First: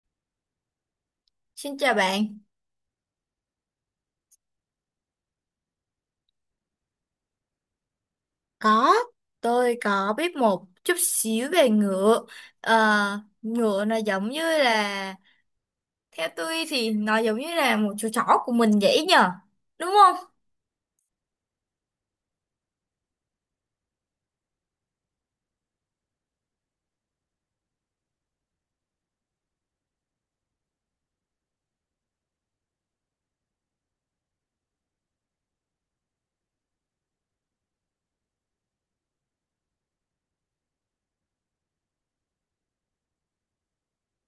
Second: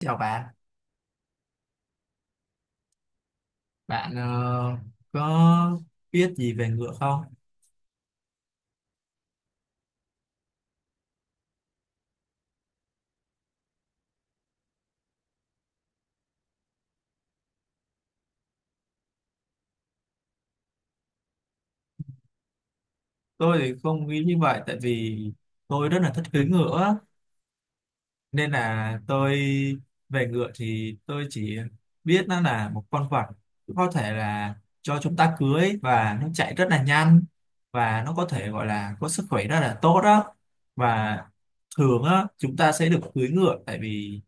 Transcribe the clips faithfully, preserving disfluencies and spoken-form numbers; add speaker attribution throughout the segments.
Speaker 1: Chào bạn,
Speaker 2: Xin chào bạn.
Speaker 1: bạn ờ, có biết gì về ngựa không?
Speaker 2: Có, tôi có biết một chút xíu về ngựa. Ờ, ngựa nó giống như là, theo tôi thì nó giống như là một chú chó của mình vậy nhờ. Đúng không?
Speaker 1: Tôi thì không nghĩ như vậy tại vì tôi rất là thích cưỡi ngựa nên là tôi, về ngựa thì tôi chỉ biết nó là một con vật có thể là cho chúng ta cưỡi, và nó chạy rất là nhanh và nó có thể gọi là có sức khỏe rất là tốt đó. Và thường á chúng ta sẽ được cưỡi ngựa tại vì,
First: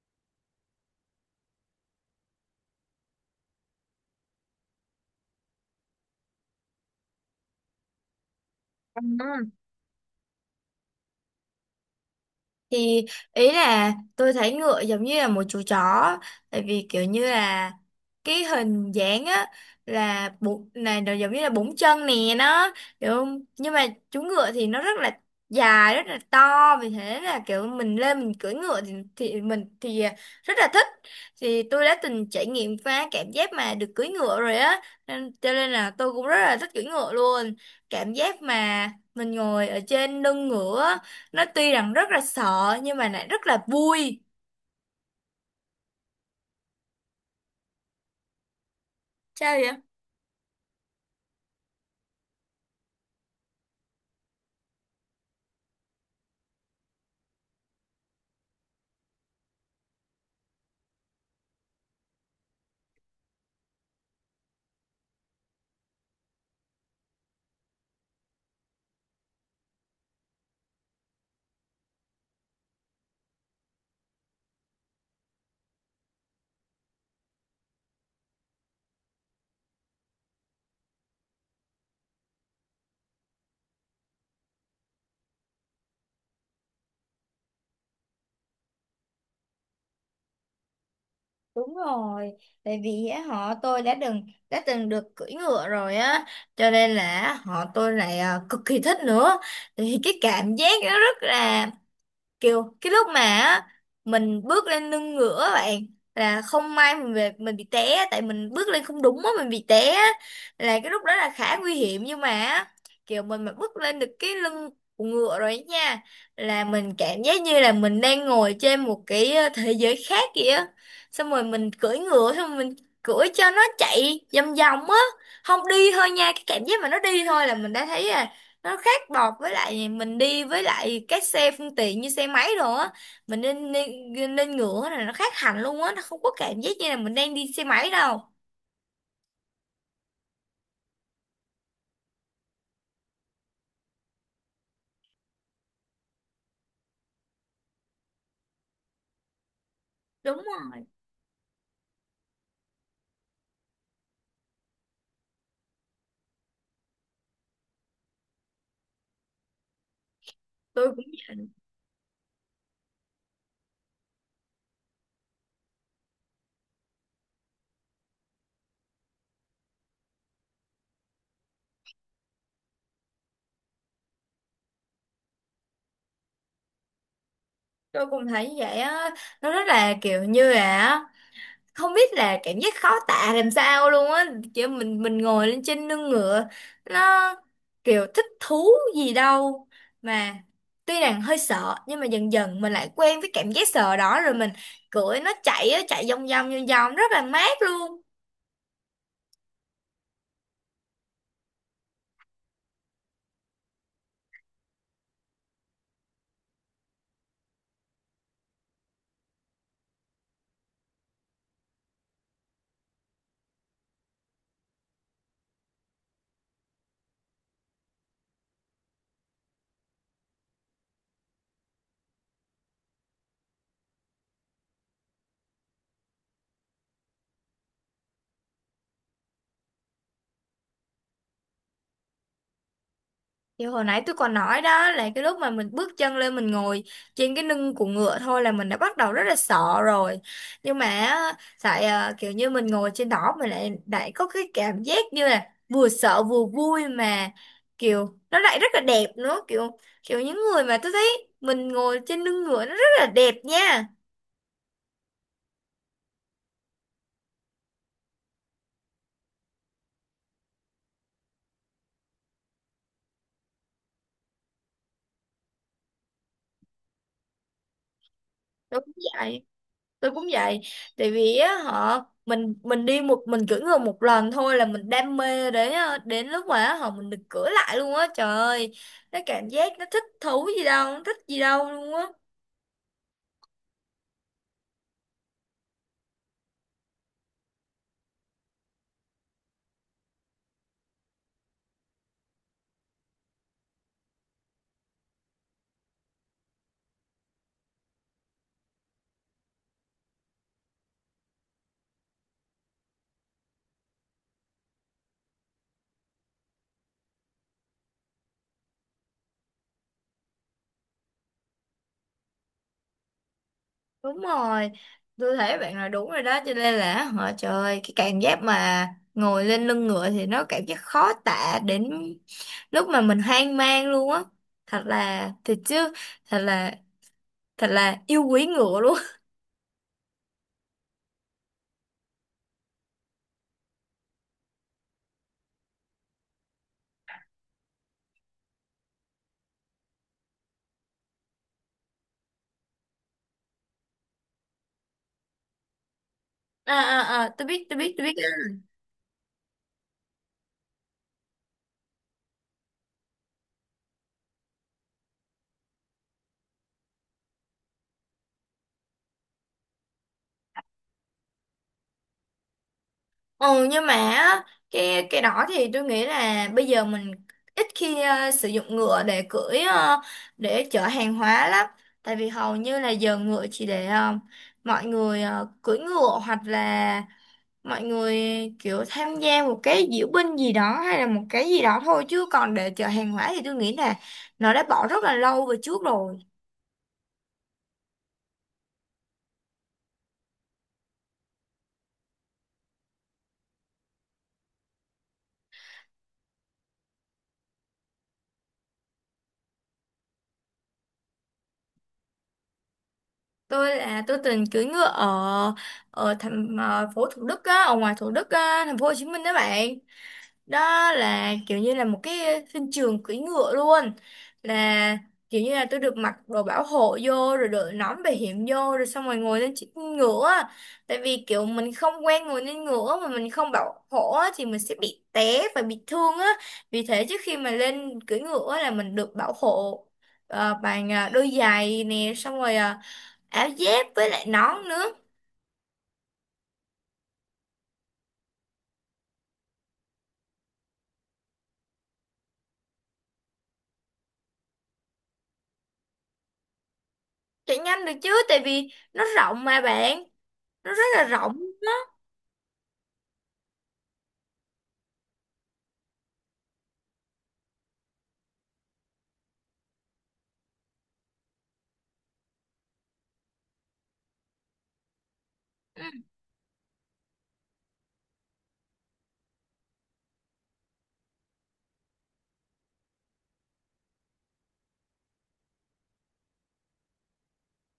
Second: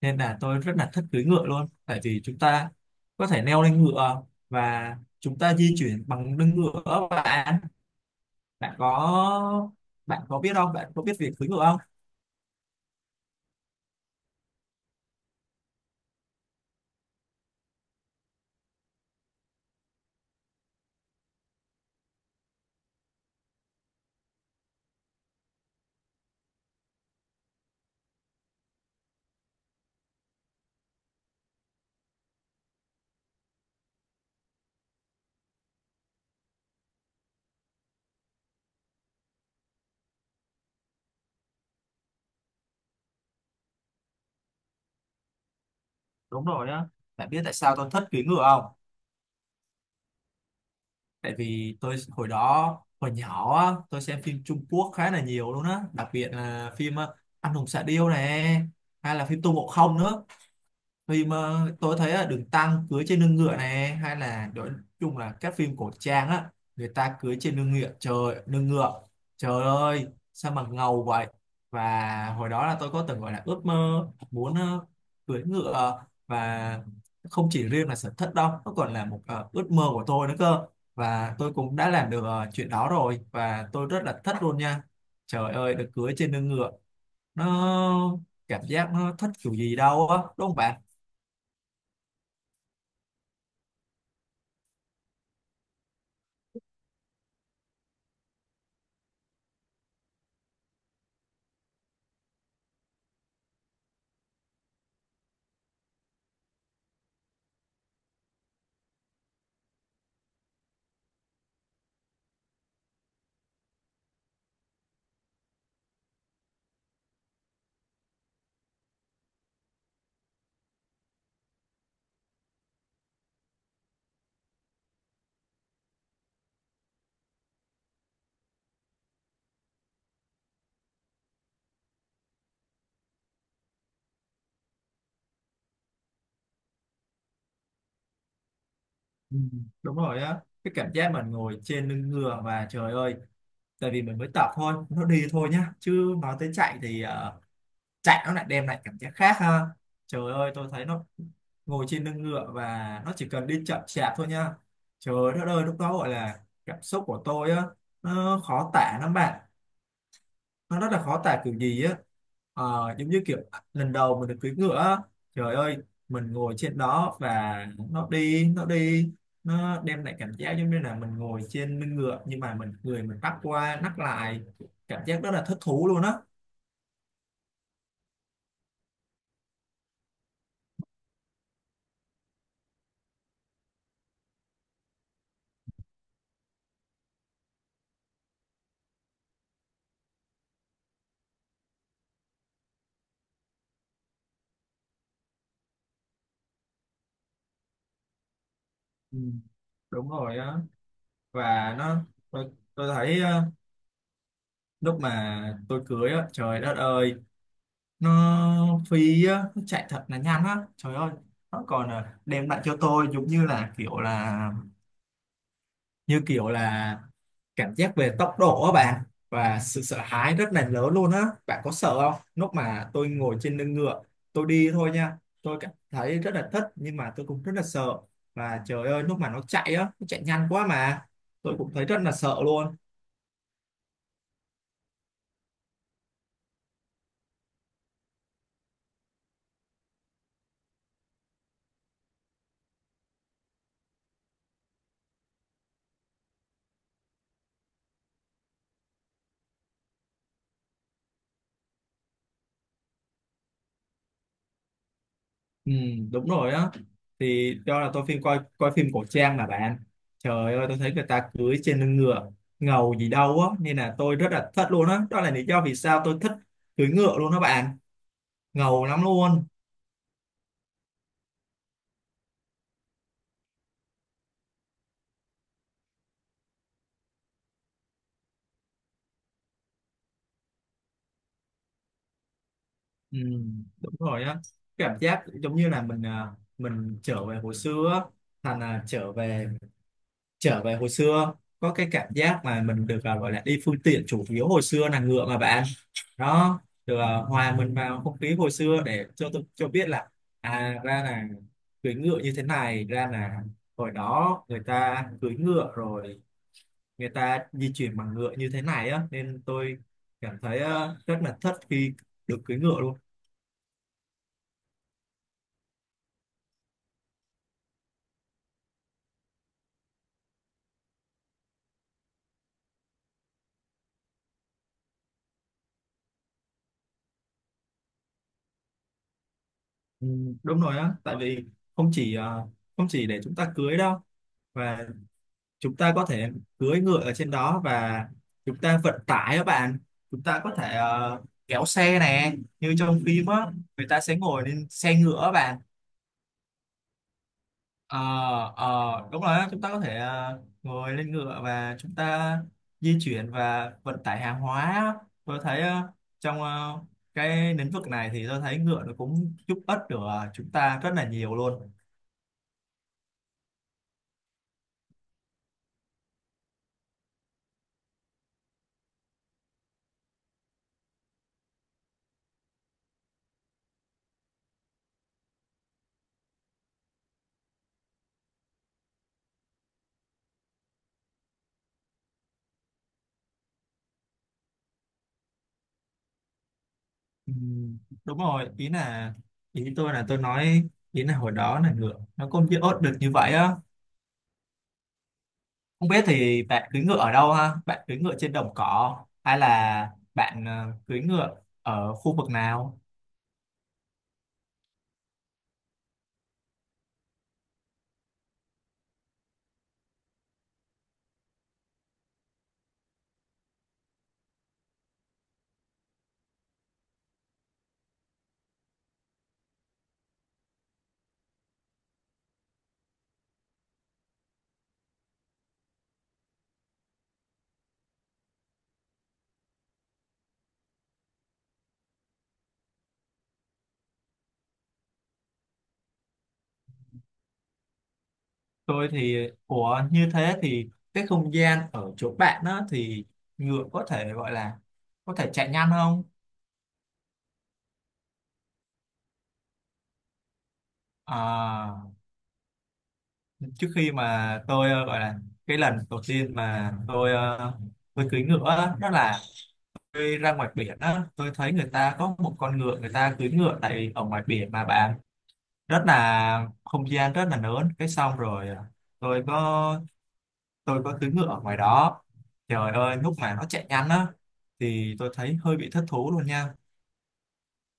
Speaker 1: nên là tôi rất là thích cưỡi ngựa luôn, tại vì chúng ta có thể leo lên ngựa và chúng ta di chuyển bằng lưng ngựa. Bạn, bạn
Speaker 2: Ừ,
Speaker 1: có, bạn có biết không bạn có biết việc cưỡi ngựa không?
Speaker 2: thì ý là tôi thấy ngựa giống như là một chú chó, tại vì kiểu như là cái hình dáng á, là bốn này nó giống như là bốn chân nè nó, hiểu không, nhưng mà chú ngựa thì nó rất là dài, rất là to, vì thế là kiểu mình lên mình cưỡi ngựa thì, thì mình thì rất là thích. Thì tôi đã từng trải nghiệm qua cảm giác mà được cưỡi ngựa rồi á, nên cho nên là tôi cũng rất là thích cưỡi ngựa luôn. Cảm giác mà mình ngồi ở trên lưng ngựa, nó tuy rằng rất là sợ nhưng mà lại rất là vui.
Speaker 1: Đúng rồi á. Bạn biết tại sao tôi thích cưỡi ngựa không?
Speaker 2: Sao vậy?
Speaker 1: Tại vì tôi hồi đó, hồi nhỏ á, tôi xem phim Trung Quốc khá là nhiều luôn á, đặc biệt là phim ờ, Anh hùng xạ điêu này, hay là phim Tô Ngộ Không nữa. Phim ờ, tôi thấy là được tăng cưới trên lưng ngựa này, hay là nói chung là các phim cổ trang á, người ta cưới trên lưng ngựa, trời lưng ngựa, trời ơi sao mà ngầu vậy. Và hồi đó là tôi có từng gọi là ước mơ muốn ờ, cưới ngựa, và không chỉ riêng là sở thích đâu, nó còn là một ờ, ước mơ của tôi nữa cơ. Và tôi cũng đã làm được ờ, chuyện đó rồi và tôi rất là thích luôn nha. Trời ơi được cưới trên lưng ngựa, nó, cảm giác nó thích kiểu gì đâu á, đúng không bạn?
Speaker 2: Đúng rồi, tại vì á, họ tôi đã từng đã từng được cưỡi ngựa rồi á, cho nên là họ tôi lại à, cực kỳ thích nữa. Thì cái cảm giác nó rất là kiểu cái lúc mà á, mình bước lên lưng ngựa á bạn, là không may mình về mình bị té á, tại mình bước lên không đúng á mình bị té á. Là cái lúc đó là khá nguy hiểm nhưng mà á, kiểu mình mà bước lên được cái lưng của ngựa rồi ấy nha, là mình cảm giác như là mình đang ngồi trên một cái ờ, thế giới khác vậy á. Xong rồi mình cưỡi ngựa xong rồi mình cưỡi cho nó chạy vòng vòng á, không đi thôi nha, cái cảm giác mà nó đi thôi là mình đã thấy nó khác bọt với lại mình đi với lại các xe phương tiện như xe máy rồi á. Mình nên nên, nên ngựa này nó khác hẳn luôn á, nó không có cảm giác như là mình đang đi xe máy đâu.
Speaker 1: Ừ, đúng rồi á, cái cảm giác mình ngồi trên lưng ngựa và trời ơi. Tại vì mình mới tập thôi, nó đi thôi nhá, chứ nói tới chạy thì ờ, chạy nó lại đem lại cảm giác khác ha. Trời
Speaker 2: Đúng
Speaker 1: ơi tôi
Speaker 2: không?
Speaker 1: thấy nó, ngồi trên lưng ngựa và nó chỉ cần đi chậm chạp thôi nha, trời đất ơi lúc đó gọi là cảm xúc của tôi á nó khó tả lắm bạn, nó rất
Speaker 2: Tôi
Speaker 1: là
Speaker 2: cũng
Speaker 1: khó tả
Speaker 2: vậy.
Speaker 1: kiểu gì á. Ờ, giống như kiểu lần đầu mình được cưỡi ngựa á, trời ơi mình ngồi trên đó và nó đi nó đi, nó đem lại cảm giác giống như là mình ngồi trên lưng ngựa nhưng mà mình, người mình bắt qua nắt lại, cảm giác rất là thích thú luôn á.
Speaker 2: Tôi cũng thấy như vậy á, nó rất là kiểu như là không biết là cảm giác khó tả làm sao luôn á, kiểu mình mình ngồi lên trên lưng ngựa, nó kiểu thích thú gì đâu mà tuy rằng hơi sợ nhưng mà dần dần mình lại quen với cảm giác sợ đó rồi mình cưỡi nó chạy á, chạy vòng vòng vòng vòng rất là mát luôn.
Speaker 1: Ừ, đúng rồi á, và nó, tôi, tôi thấy ờ, lúc mà tôi cưới á, trời đất ơi nó phi á, nó chạy thật là nhanh á, trời ơi. Nó còn ờ, đem lại cho tôi giống như là kiểu là, như kiểu là cảm giác về tốc độ á bạn, và sự sợ hãi rất là lớn luôn á. Bạn có sợ không lúc mà tôi ngồi trên lưng ngựa, tôi đi thôi nha, tôi cảm thấy rất là thích nhưng mà tôi cũng rất là sợ. Và trời ơi lúc mà nó chạy á, nó chạy nhanh quá mà tôi cũng thấy rất là sợ luôn.
Speaker 2: Thì hồi nãy tôi còn nói đó là cái lúc mà mình bước chân lên mình ngồi trên cái lưng của ngựa thôi là mình đã bắt đầu rất là sợ rồi. Nhưng mà á, tại à, kiểu như mình ngồi trên đó mình lại lại có cái cảm giác như là vừa sợ vừa vui, mà kiểu nó lại rất là đẹp nữa, kiểu kiểu những người mà tôi thấy mình ngồi trên lưng ngựa nó rất là đẹp nha.
Speaker 1: Ừ, đúng rồi á, thì do là tôi phim, coi coi phim cổ trang mà bạn, trời ơi tôi thấy người ta cưỡi trên lưng ngựa ngầu gì đâu á, nên là tôi rất là thích luôn á đó. Đó là lý do vì sao tôi thích cưỡi ngựa luôn đó bạn,
Speaker 2: Đúng
Speaker 1: ngầu lắm luôn.
Speaker 2: vậy. Tôi cũng vậy, tại vì á họ mình mình đi một mình cưỡi ngựa một lần thôi là mình đam mê, đến đến lúc mà á, họ mình được cưỡi lại luôn á, trời ơi, nó cảm giác nó thích thú gì đâu, nó thích gì đâu luôn á.
Speaker 1: Ừ, đúng rồi á, cảm giác giống như là mình à, mình trở về hồi xưa á. Thành là trở về, trở về hồi xưa, có cái cảm giác mà mình được à, gọi là đi phương tiện chủ yếu hồi xưa là ngựa mà bạn. Đó, được à, hòa mình vào không khí hồi xưa để cho tôi cho biết là à ra là cưỡi ngựa như thế này, ra là hồi đó người ta cưỡi ngựa rồi, người ta di chuyển bằng ngựa như thế này á, nên tôi cảm thấy à, rất là thất khi được cưỡi ngựa luôn.
Speaker 2: Đúng rồi, tôi thấy bạn nói đúng rồi đó, cho nên là họ trời ơi, cái cảm giác mà ngồi lên lưng ngựa thì nó cảm giác khó tả, đến lúc mà mình hoang mang luôn á, thật là thật chứ, thật là thật là yêu quý ngựa luôn.
Speaker 1: Ừ, đúng rồi á, tại vì không chỉ ờ, không chỉ để chúng ta cưới đâu, và chúng ta có thể cưỡi ngựa ở trên đó, và chúng ta vận tải các bạn. Chúng ta có thể ờ, kéo xe nè, như trong phim á người ta sẽ ngồi lên xe ngựa các bạn.
Speaker 2: À à à, tôi biết tôi biết
Speaker 1: Ờ,
Speaker 2: tôi biết.
Speaker 1: ờ, đúng rồi á, chúng ta có thể ờ, ngồi lên ngựa và chúng ta di chuyển và vận tải hàng hóa á. Tôi thấy ờ, trong ờ, cái lĩnh vực này thì tôi thấy ngựa nó cũng giúp ích được ờ, chúng ta rất là nhiều luôn.
Speaker 2: Ừ nhưng mà á, cái cái đó thì tôi nghĩ là bây giờ mình ít khi ờ, sử dụng ngựa để cưỡi, ờ, để chở hàng hóa lắm, tại vì hầu như là giờ ngựa chỉ để ờ, mọi người ờ, cưỡi ngựa, hoặc là mọi người kiểu tham gia một cái diễu binh gì đó hay là một cái gì đó thôi, chứ còn để chở hàng hóa thì tôi nghĩ là nó đã bỏ rất là lâu về trước rồi.
Speaker 1: Ừ, đúng rồi, ý là, ý tôi là tôi nói ý là hồi đó là ngựa nó cũng chưa ốt được như vậy á. Không biết thì bạn cưỡi ngựa ở đâu ha, bạn cưỡi ngựa trên đồng cỏ hay là bạn ờ, cưỡi ngựa ở khu vực nào?
Speaker 2: Tôi là tôi từng cưỡi ngựa ở ở thành ờ, phố Thủ Đức á, ở ngoài Thủ Đức á, thành phố Hồ Chí Minh đó bạn. Đó là kiểu như là một cái sân trường cưỡi ngựa luôn, là kiểu như là tôi được mặc đồ bảo hộ vô rồi đội nón bảo hiểm vô rồi xong rồi ngồi lên chiếc ngựa á. Tại vì kiểu mình không quen ngồi lên ngựa mà mình không bảo hộ á, thì mình sẽ bị té và bị thương á, vì thế trước khi mà lên cưỡi ngựa á là mình được bảo hộ ờ, bằng ờ, đôi giày nè, xong rồi ờ, áo dép với lại nón nữa.
Speaker 1: Tôi thì của như thế thì cái không gian ở chỗ bạn á thì ngựa có thể gọi là có thể chạy nhanh không?
Speaker 2: Chạy nhanh được chứ, tại vì nó rộng mà bạn, nó rất là rộng.
Speaker 1: À, trước khi mà tôi ờ, gọi là cái lần đầu tiên mà tôi ờ, tôi cưỡi ngựa á, đó là tôi ra ngoài biển á, tôi thấy người ta có một con ngựa, người ta cưỡi ngựa tại ở ngoài biển mà bạn,
Speaker 2: Ừ.
Speaker 1: rất là không gian rất là lớn, cái xong rồi à, tôi có, tôi có cưỡi ngựa ở ngoài đó. Trời ơi lúc mà nó chạy nhanh á thì tôi thấy hơi bị thất thú luôn nha,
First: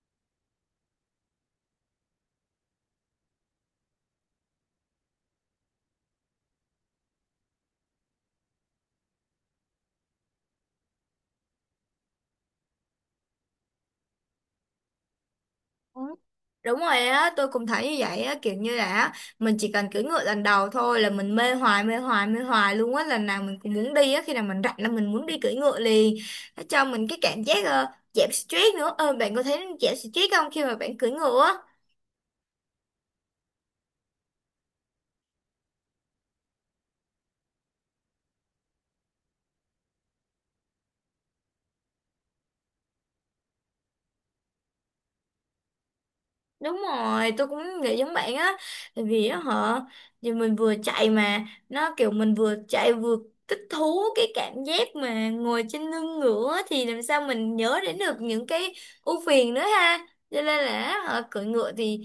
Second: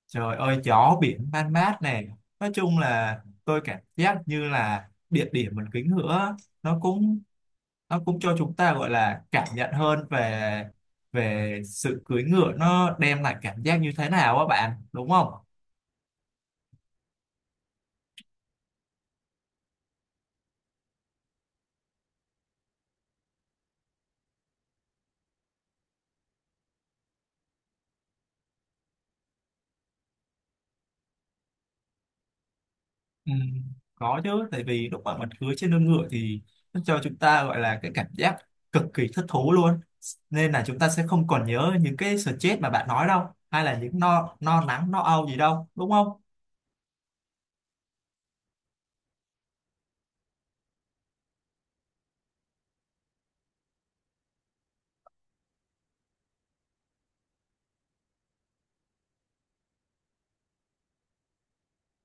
Speaker 1: trời ơi gió biển man mát này. Nói chung là tôi cảm giác như là địa điểm mình cưỡi ngựa á, nó cũng, nó cũng cho chúng ta gọi là cảm nhận hơn về, về sự cưỡi ngựa nó đem lại cảm giác như thế nào á bạn, đúng không?
Speaker 2: Ừ, đúng rồi á, tôi cũng thấy như vậy á, kiểu như là á, mình chỉ cần cưỡi ngựa lần đầu thôi là mình mê hoài mê hoài mê hoài luôn á, lần nào mình cũng muốn đi á, khi nào mình rảnh là mình muốn đi cưỡi ngựa liền. Nó cho mình cái cảm giác ờ, giảm sờ trét nữa, ờ, bạn có thấy giảm sờ trét không khi mà bạn cưỡi ngựa á?
Speaker 1: Ừ, có chứ, tại vì lúc mà mình cưỡi trên lưng ngựa thì nó cho chúng ta gọi là cái cảm giác cực kỳ thích thú luôn, nên là chúng ta sẽ không còn nhớ những cái stress mà bạn nói đâu, hay là những no no nắng no âu gì đâu, đúng không?
Speaker 2: Đúng rồi, tôi cũng nghĩ giống bạn á. Tại vì á họ giờ mình vừa chạy mà nó kiểu mình vừa chạy vừa thích thú, cái cảm giác mà ngồi trên lưng ngựa á, thì làm sao mình nhớ đến được những cái ưu phiền nữa ha, cho nên là họ cưỡi ngựa thì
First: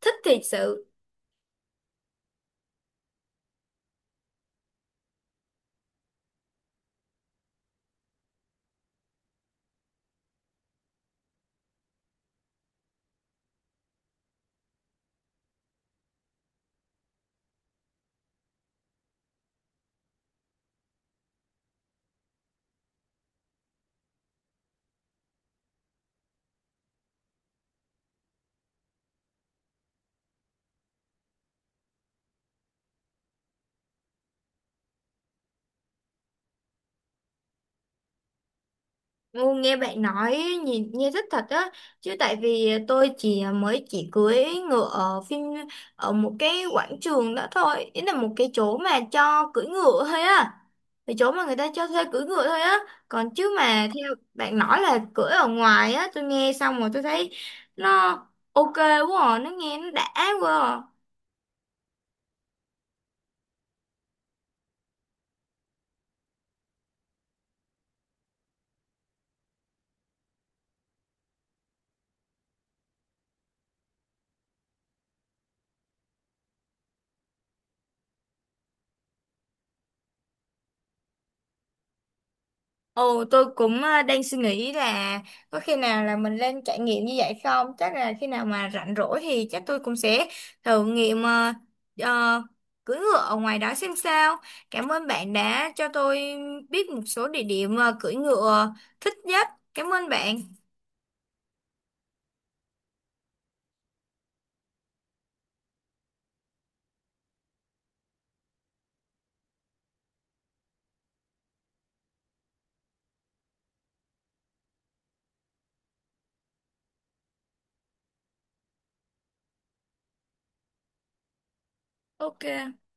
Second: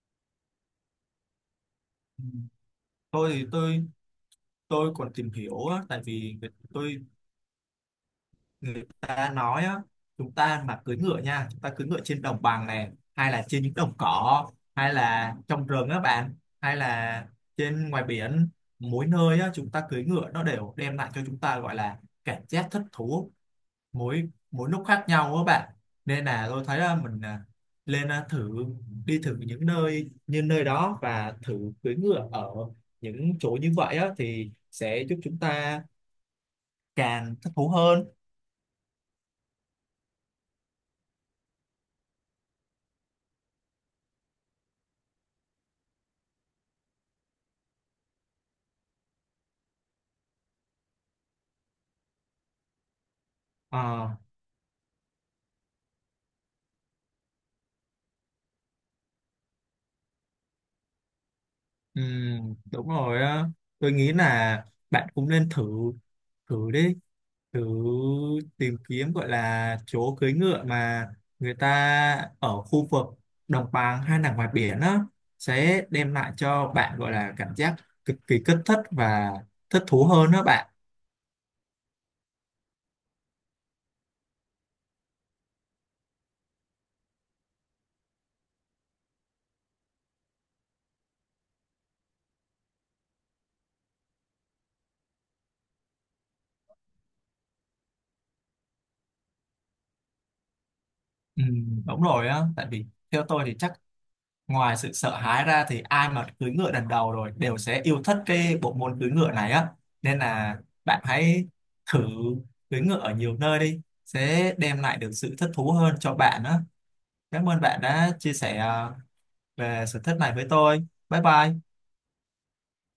Speaker 2: thích thiệt sự.
Speaker 1: Ừ. Tôi thì tôi tôi còn tìm hiểu á, tại vì tôi, người ta nói á, chúng ta mà cưỡi ngựa nha, chúng ta cưỡi ngựa trên đồng bằng này hay là trên những đồng cỏ hay là trong rừng á bạn, hay là trên ngoài biển, mỗi nơi á chúng ta cưỡi ngựa nó đều đem lại cho chúng ta gọi là cảm giác thích thú mỗi mỗi lúc khác nhau á bạn. Nên là tôi thấy á, mình à, lên à, thử đi thử những nơi như nơi đó và thử cưỡi ngựa ở những chỗ như vậy á, thì sẽ giúp chúng ta càng thích thú hơn.
Speaker 2: Ngu nghe bạn nói, nhìn nghe rất thật á, chứ tại vì tôi chỉ mới chỉ cưỡi ngựa ở phim, ở một cái quảng trường đó thôi, ý là một cái chỗ mà cho cưỡi ngựa thôi á, cái chỗ mà người ta cho thuê cưỡi ngựa thôi á. Còn chứ mà
Speaker 1: Ờ.
Speaker 2: theo bạn nói là cưỡi ở ngoài á, tôi nghe xong rồi tôi thấy nó ô kê quá à. Nó nghe nó đã quá à.
Speaker 1: Ừ, đúng rồi á. Tôi nghĩ là bạn cũng nên thử, thử đi, thử tìm kiếm gọi là chỗ cưới ngựa mà người ta ở khu vực đồng bằng hay là ngoài biển á, sẽ đem lại cho bạn gọi là cảm giác cực kỳ kích thích và thích thú hơn đó bạn.
Speaker 2: Ồ, tôi cũng ờ, đang suy nghĩ là có khi nào là mình lên trải nghiệm như vậy không? Chắc là khi nào mà rảnh rỗi thì chắc tôi cũng sẽ thử nghiệm ờ, ờ, cưỡi ngựa ở ngoài đó xem sao. Cảm ơn bạn đã cho tôi biết một số địa điểm ờ, cưỡi ngựa thích nhất. Cảm ơn bạn.
Speaker 1: Ừ, đúng rồi á, tại vì theo tôi thì chắc ngoài sự sợ hãi ra thì ai mà cưỡi ngựa lần đầu rồi đều sẽ yêu thích cái bộ môn cưỡi ngựa này á. Nên là bạn hãy thử cưỡi ngựa ở nhiều nơi đi, sẽ đem lại được sự thích thú hơn cho bạn á. Cảm ơn bạn đã chia sẻ ờ, về sở thích này với tôi, bye bye.
Speaker 2: ô kê.